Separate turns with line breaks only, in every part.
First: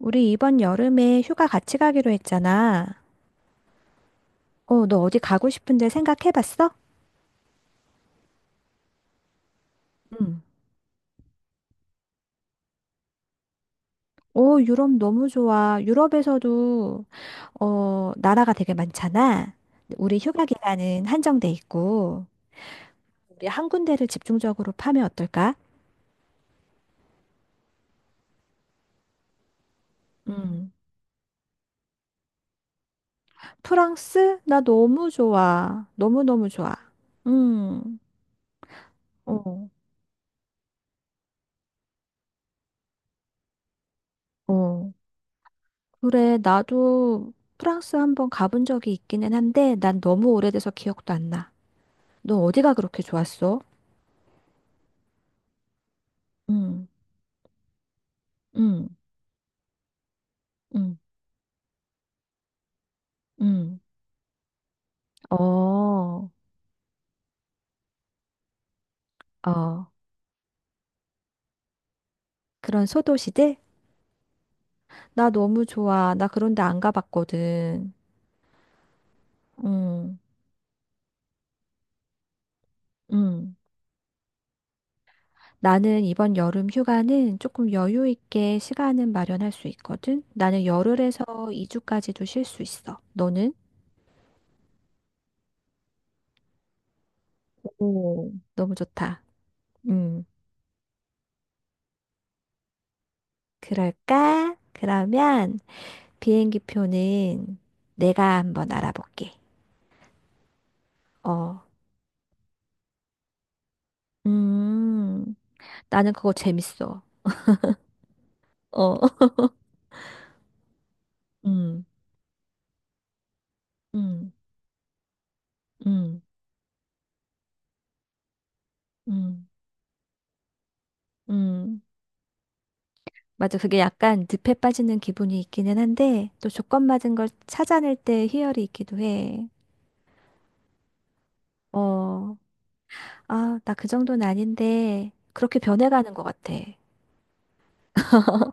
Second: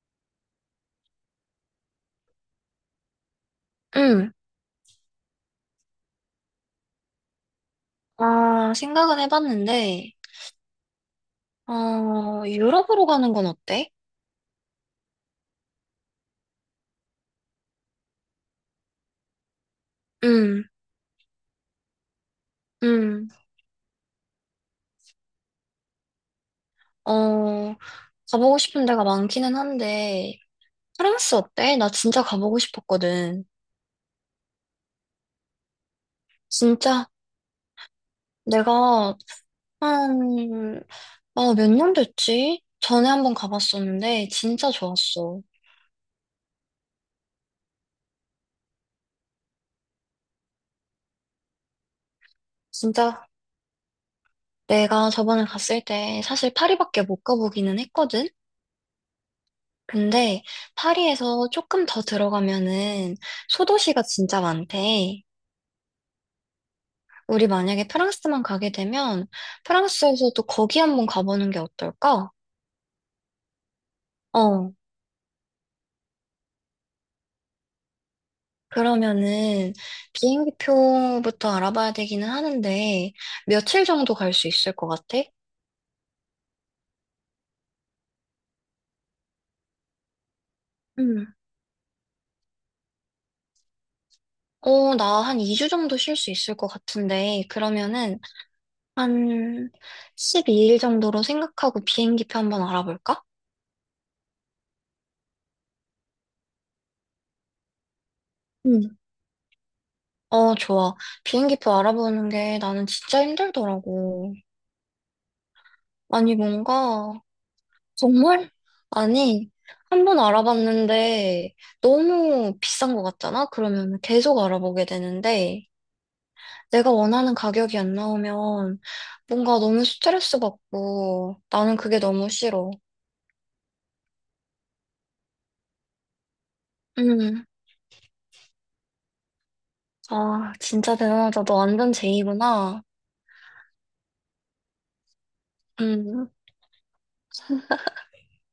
우리 이번 여름에 휴가 같이 가기로 했잖아.
응.
어, 너 어디 가고 싶은데 생각해 봤어?
생각은 해봤는데,
응.
어, 유럽으로 가는 건 어때?
오, 유럽 너무 좋아. 유럽에서도, 어, 나라가 되게 많잖아. 우리 휴가
응,
기간은 한정돼 있고,
응.
우리 한 군데를 집중적으로 파면 어떨까?
어, 가보고 싶은 데가 많기는 한데,
응.
프랑스 어때? 나 진짜 가보고 싶었거든.
프랑스? 나 너무 좋아. 너무너무 좋아.
진짜
음,
내가
어,
한, 몇 년 됐지? 전에 한번 가봤었는데, 진짜
어.
좋았어.
그래, 나도 프랑스 한번 가본 적이 있기는 한데, 난 너무 오래돼서 기억도 안 나. 너 어디가 그렇게
진짜
좋았어?
내가 저번에 갔을 때 사실
응,
파리밖에 못 가보기는 했거든?
응,
근데
응,
파리에서 조금 더 들어가면은
응.
소도시가 진짜 많대.
어,
우리 만약에 프랑스만 가게 되면
어.
프랑스에서도 거기 한번 가보는 게 어떨까?
그런 소도시들?
어.
나 너무 좋아. 나 그런 데 안 가봤거든.
그러면은
응,
비행기표부터 알아봐야 되기는 하는데
응.
며칠 정도 갈 수 있을 것 같아?
나는 이번 여름 휴가는 조금 여유 있게 시간은 마련할 수 있거든. 나는 열흘에서
음.
2주까지도 쉴 수 있어. 너는?
나 한 2주 정도 쉴 수 있을 것 같은데 그러면은
오. 너무 좋다.
한
응.
12일 정도로 생각하고 비행기표 한번 알아볼까?
그럴까? 그러면 비행기 표는 내가 한번 알아볼게.
어, 좋아.
어.
비행기표 알아보는 게 나는 진짜 힘들더라고.
음. 나는 그거
아니,
재밌어.
뭔가, 정말?
어,
아니, 한 번 알아봤는데
음,
너무 비싼 것 같잖아? 그러면
음,
계속 알아보게 되는데
음,
내가 원하는 가격이 안 나오면
음,
뭔가 너무 스트레스 받고 나는
음.
그게 너무 싫어.
맞아. 그게 약간 늪에 빠지는 기분이 있기는 한데, 또 조건 맞은 걸
음,
찾아낼 때 희열이 있기도 해.
아, 진짜 대단하다. 너 완전
어,
제이구나.
아, 나 그 정도는 아닌데, 그렇게 변해가는 것
음,
같아.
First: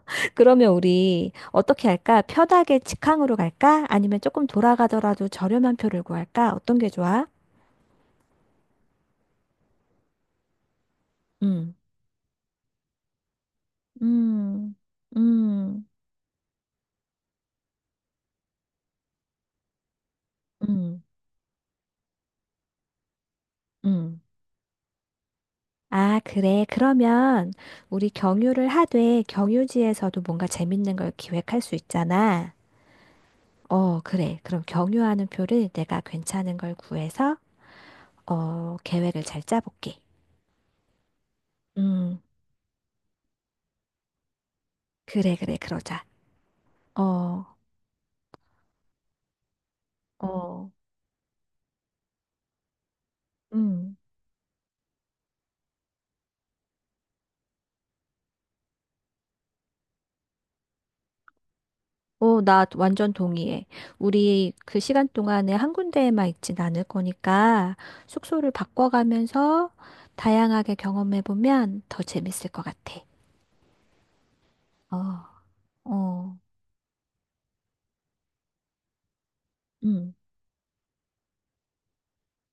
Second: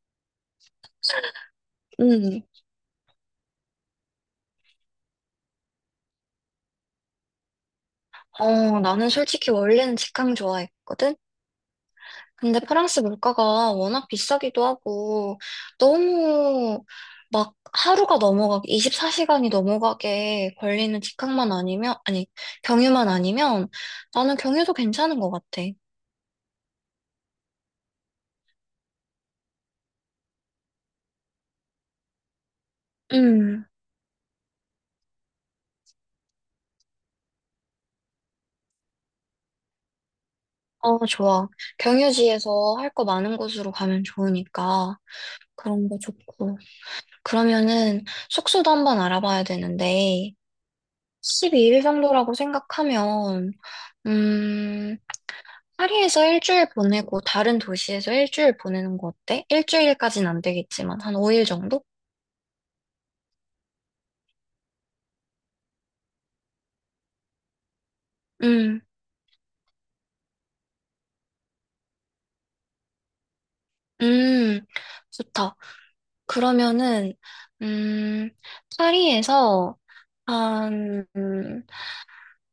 그러면 우리 어떻게 할까?
음.
편하게 직항으로 갈까? 아니면 조금 돌아가더라도 저렴한 표를 구할까? 어떤 게 좋아?
나는 솔직히 원래는 직항 좋아했거든?
음,
근데 프랑스 물가가 워낙 비싸기도
음,
하고,
음,
너무 막 하루가 넘어가게, 24시간이 넘어가게 걸리는
음,
직항만 아니면, 아니, 경유만 아니면,
음.
나는 경유도 괜찮은 것 같아.
아, 그래. 그러면 우리 경유를 하되 경유지에서도 뭔가 재밌는 걸 기획할 수 있잖아.
음,
어, 그래. 그럼 경유하는 표를 내가 괜찮은 걸 구해서 어, 계획을 잘 짜볼게.
어, 좋아.
음,
경유지에서 할 거 많은 곳으로 가면 좋으니까,
그래, 그래.
그런 거
그러자.
좋고.
어,
그러면은, 숙소도 한번 알아봐야 되는데,
어,
12일 정도라고 생각하면,
음.
음, 파리에서 일주일 보내고 다른 도시에서 일주일 보내는 거 어때? 일주일까진 안 되겠지만, 한 5일 정도?
어, 나 완전 동의해. 우리 그 시간 동안에 한 군데에만 있진 않을 거니까 숙소를
음,
바꿔가면서 다양하게 경험해보면 더 재밌을 것 같아.
음,
어,
좋다.
어.
그러면은, 음, 파리에서,
음.
한, 음,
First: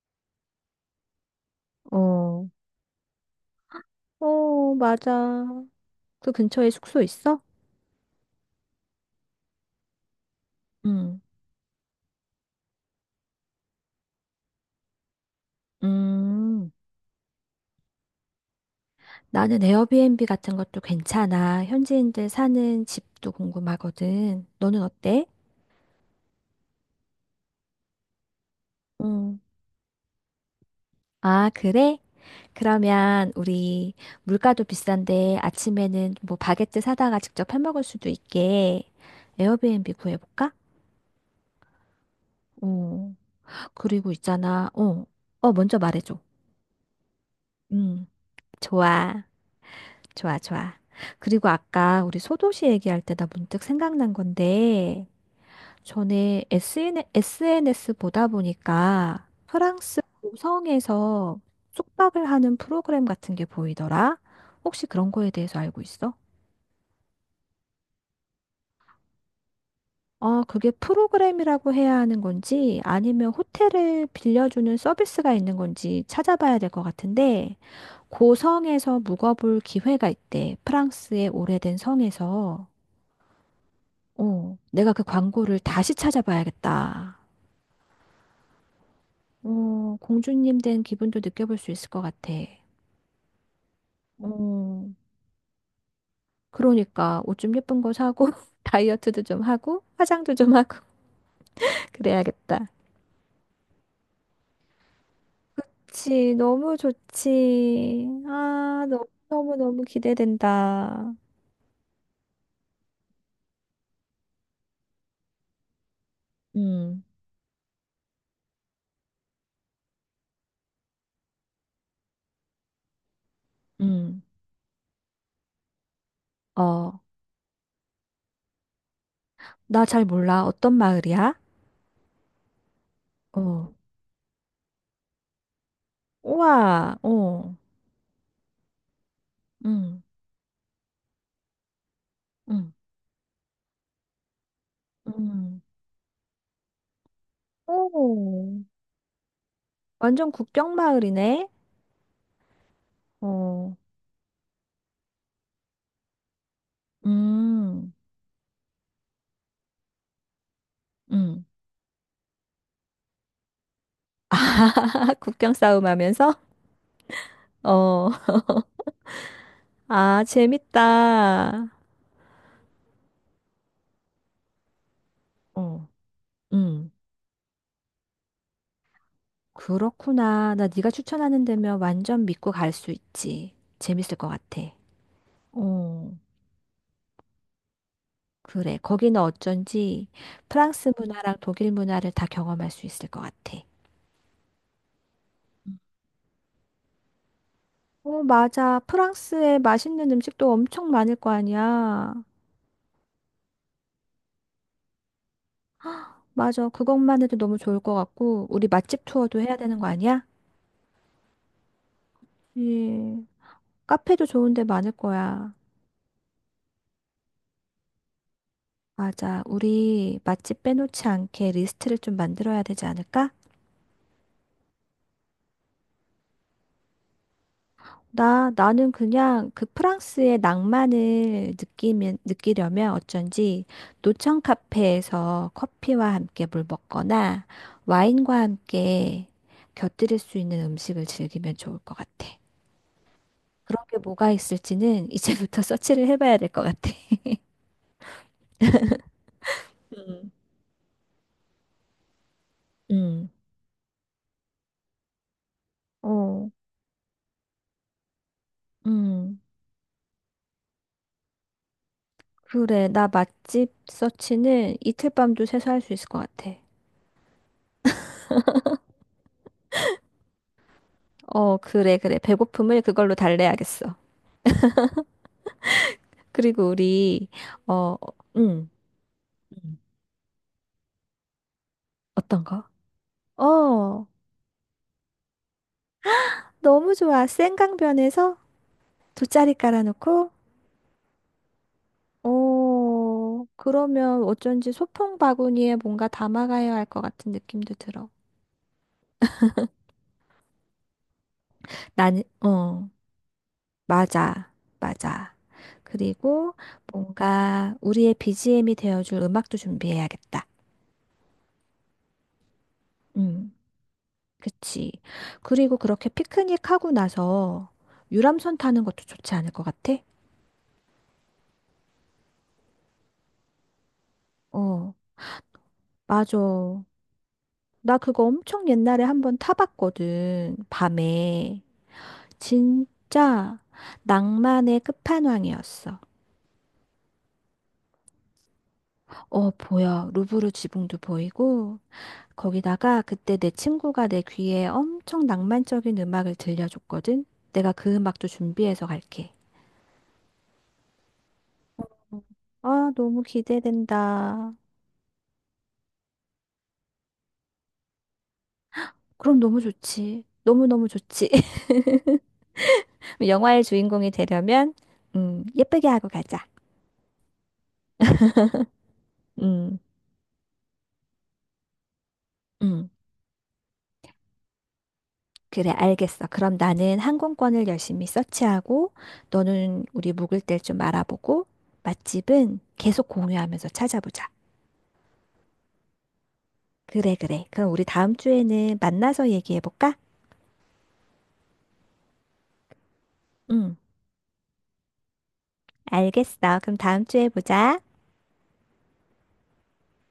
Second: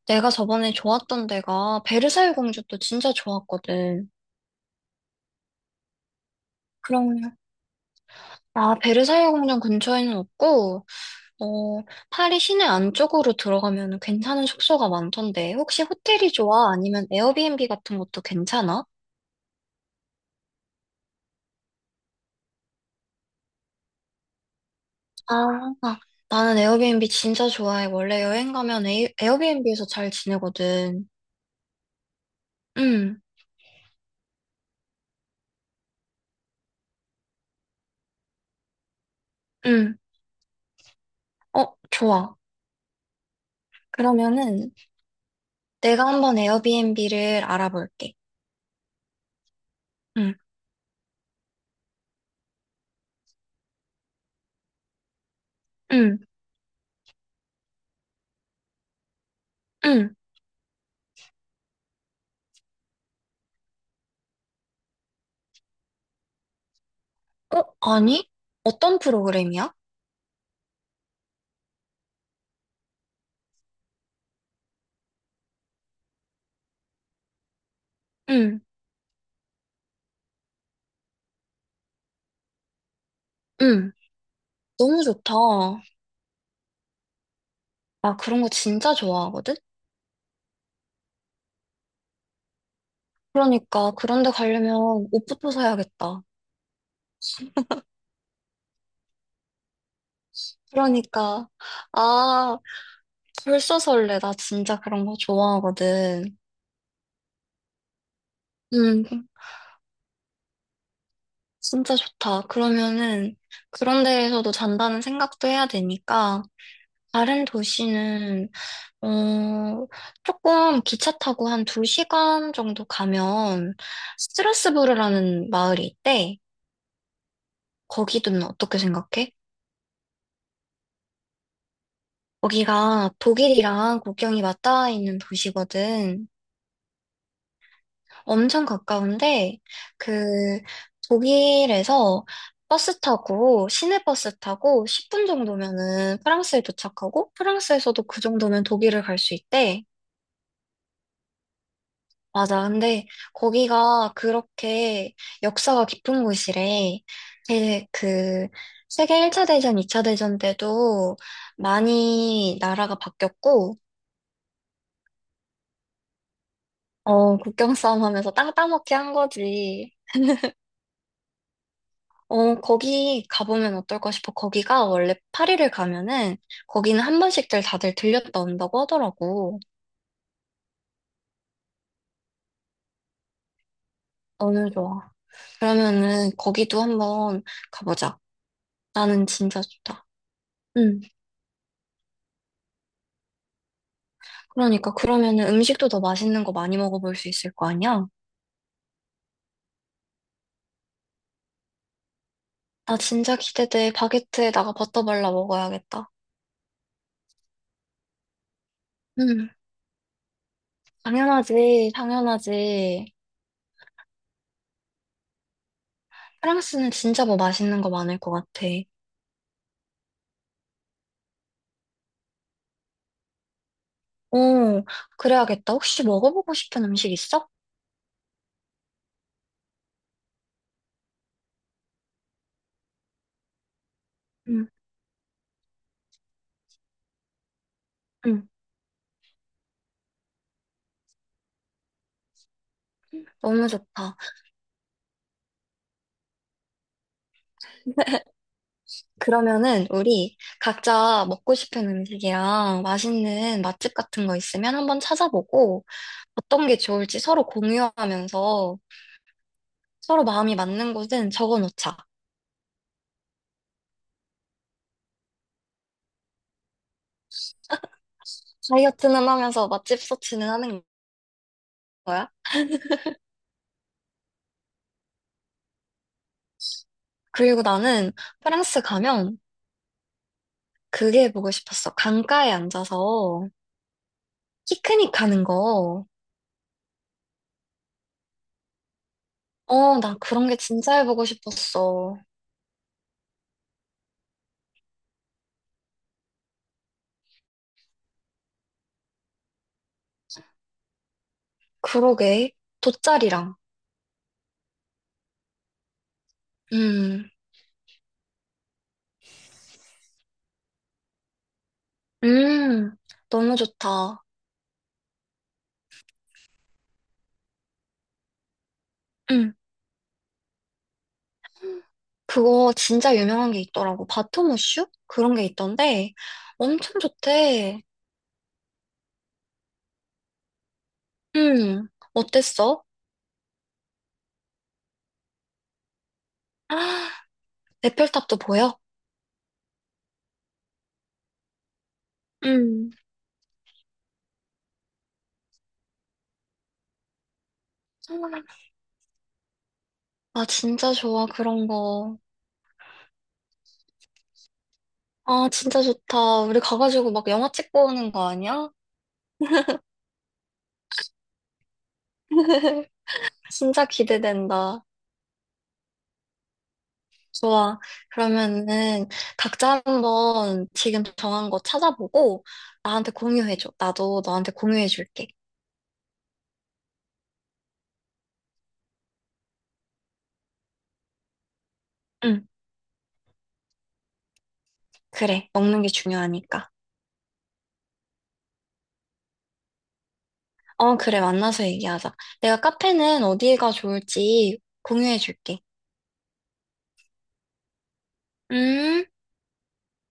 내가 저번에 좋았던 데가 베르사유
어,
궁전도 진짜 좋았거든.
어, 맞아. 그 근처에 숙소
그럼,
있어?
베르사유 궁전 근처에는 없고,
응.
어, 파리 시내 안쪽으로 들어가면 괜찮은 숙소가 많던데, 혹시 호텔이
음,
좋아? 아니면 에어비앤비 같은 것도 괜찮아?
나는 에어비앤비 같은 것도 괜찮아. 현지인들 사는 집도 궁금하거든. 너는 어때?
아, 아, 나는 에어비앤비 진짜 좋아해. 원래 여행 가면
응.
에어비앤비에서 잘 지내거든.
아, 그래?
응,
그러면 우리 물가도 비싼데 아침에는 뭐 바게트 사다가 직접 해 먹을 수도 있게 에어비앤비
응.
구해볼까?
어, 좋아.
어, 그리고 있잖아.
그러면은
어, 어, 먼저
내가
말해줘.
한번 에어비앤비를
음,
알아볼게.
좋아.
응,
좋아, 좋아. 그리고 아까 우리 소도시 얘기할 때나 문득 생각난 건데,
응,
전에 SNS 보다 보니까 프랑스
응.
고성에서 숙박을 하는 프로그램 같은 게 보이더라. 혹시 그런 거에 대해서 알고 있어?
어, 아니? 어떤 프로그램이야?
어, 그게 프로그램이라고 해야 하는 건지 아니면 호텔을 빌려주는 서비스가 있는 건지 찾아봐야 될 것 같은데,
응,
고성에서 묵어볼 기회가 있대. 프랑스의 오래된 성에서.
응.
어, 내가 그
너무
광고를
좋다.
다시 찾아봐야겠다.
나 그런 거 진짜 좋아하거든?
어, 공주님 된 기분도 느껴볼 수 있을 것 같아.
그러니까 그런 데
어,
가려면 옷부터 사야겠다.
그러니까 옷 좀 예쁜 거 사고 다이어트도 좀 하고 화장도 좀 하고
그러니까 아
그래야겠다.
벌써 설레. 나 진짜 그런 거
그치,
좋아하거든.
너무 좋지. 아,
음
너무너무너무 기대된다.
진짜 좋다. 그러면은 그런 데에서도 잔다는 생각도 해야 되니까
음,
다른 도시는 어 조금 기차 타고 한 두시간 정도 가면
음.
스트라스부르라는 마을이 있대.
어,
거기는 어떻게 생각해?
나 잘 몰라. 어떤 마을이야?
거기가
어.
독일이랑 국경이 맞닿아 있는 도시거든.
우와, 어.
엄청 가까운데,
음,
그, 독일에서
음,
버스 타고, 시내 버스 타고 10분
음.
정도면은 프랑스에 도착하고, 프랑스에서도 그
오,
정도면 독일을 갈 수 있대.
완전 국경 마을이네.
맞아. 근데
어,
거기가 그렇게 역사가 깊은 곳이래. 제,
음,
그, 세계 1차 대전, 2차 대전 때도
음.
많이 나라가 바뀌었고,
아, 국경 싸움 하면서?
어, 국경 싸움
어,
하면서 땅 따먹기 한 거지.
아, 재밌다.
어, 거기 가보면 어떨까 싶어. 거기가 원래 파리를
어,
가면은
음.
거기는 한 번씩들 다들 들렸다 온다고 하더라고.
그렇구나. 나 네가 추천하는 데면 완전 믿고 갈 수 있지. 재밌을 것 같아.
너무 좋아.
어,
그러면은 거기도 한번 가보자.
그래. 거기는
나는 진짜 좋다.
어쩐지 프랑스
응.
문화랑 독일 문화를 다 경험할 수 있을 것 같아.
그러니까 그러면은 음식도 더 맛있는 거 많이 먹어볼 수 있을 거 아니야?
어, 맞아. 프랑스에 맛있는 음식도 엄청 많을 거 아니야.
나 진짜 기대돼. 바게트에다가 버터 발라 먹어야겠다.
맞아. 그것만 해도 너무 좋을 것 같고, 우리 맛집 투어도
응.
해야 되는 거 아니야?
당연하지. 당연하지.
예. 카페도 좋은데 많을 거야.
프랑스는 진짜 뭐 맛있는 거 많을 것 같아.
맞아. 우리 맛집 빼놓지 않게 리스트를 좀 만들어야 되지 않을까?
오, 그래야겠다. 혹시 먹어보고 싶은 음식 있어?
나, 나는 그냥 그 프랑스의 낭만을 느끼면, 느끼려면 어쩐지 노천
응.
카페에서 커피와 함께 물 먹거나 와인과
응,
함께 곁들일 수 있는 음식을 즐기면 좋을 것 같아.
너무
그런 게
좋다.
뭐가 있을지는 이제부터 서치를 해봐야 될 것 같아.
그러면은
음.
우리 각자 먹고 싶은 음식이랑
음.
맛있는 맛집 같은 거 있으면 한번 찾아보고
어.
어떤 게 좋을지 서로 공유하면서
음.
서로 마음이 맞는 곳은 적어 놓자.
그래, 나 맛집 서치는 이틀 밤도 새서 할 수 있을 것 같아.
다이어트는 하면서 맛집 서치는 하는
어, 그래, 그래.
거야.
배고픔을 그걸로 달래야겠어. 그리고 우리,
그리고
어,
나는
음,
프랑스 가면
음.
그게 보고 싶었어.
어떤
강가에
거?
앉아서
어,
피크닉 하는 거.
너무 좋아. 센강변에서 돗자리
어, 나
깔아놓고,
그런 게 진짜 해보고 싶었어.
어, 그러면 어쩐지 소풍 바구니에 뭔가 담아가야 할 것 같은 느낌도 들어. 나는,
그러게.
어,
돗자리랑.
맞아, 맞아. 그리고
음.
뭔가 우리의 BGM이 되어줄 음악도 준비해야겠다.
음,
음,
너무 좋다.
그치. 그리고 그렇게 피크닉 하고 나서 유람선 타는 것도 좋지 않을
음,
것 같아?
그거 진짜 유명한 게 있더라고. 바토무슈?
어,
그런 게 있던데
맞아.
엄청 좋대.
나 그거 엄청 옛날에 한번 타봤거든. 밤에.
음, 어땠어?
진짜 낭만의 끝판왕이었어.
아, 에펠탑도 보여?
어, 보여. 루브르 지붕도 보이고,
음.
거기다가 그때 내 친구가 내 귀에 엄청 낭만적인 음악을 들려줬거든. 내가 그 음악도 준비해서 갈게.
아, 진짜 좋아, 그런 거.
아, 너무 기대된다.
아, 진짜 좋다. 우리 가가지고 막 영화 찍고 오는 거 아니야?
그럼 너무 좋지. 너무너무 좋지. 영화의
진짜
주인공이 되려면,
기대된다.
예쁘게 하고 가자.
좋아. 그러면은
음,
각자 한번 지금 정한 거 찾아보고
음.
나한테 공유해줘. 나도 너한테 공유해줄게.
그래, 알겠어. 그럼 나는 항공권을 열심히 서치하고, 너는 우리 묵을 때 좀 알아보고,
응,
맛집은 계속 공유하면서 찾아보자.
그래. 먹는 게 중요하니까.
그래, 그래. 그럼 우리 다음 주에는 만나서 얘기해볼까?
어, 그래. 만나서 얘기하자. 내가 카페는 어디가
응,
좋을지 공유해줄게.
알겠어. 그럼 다음 주에 보자.
음.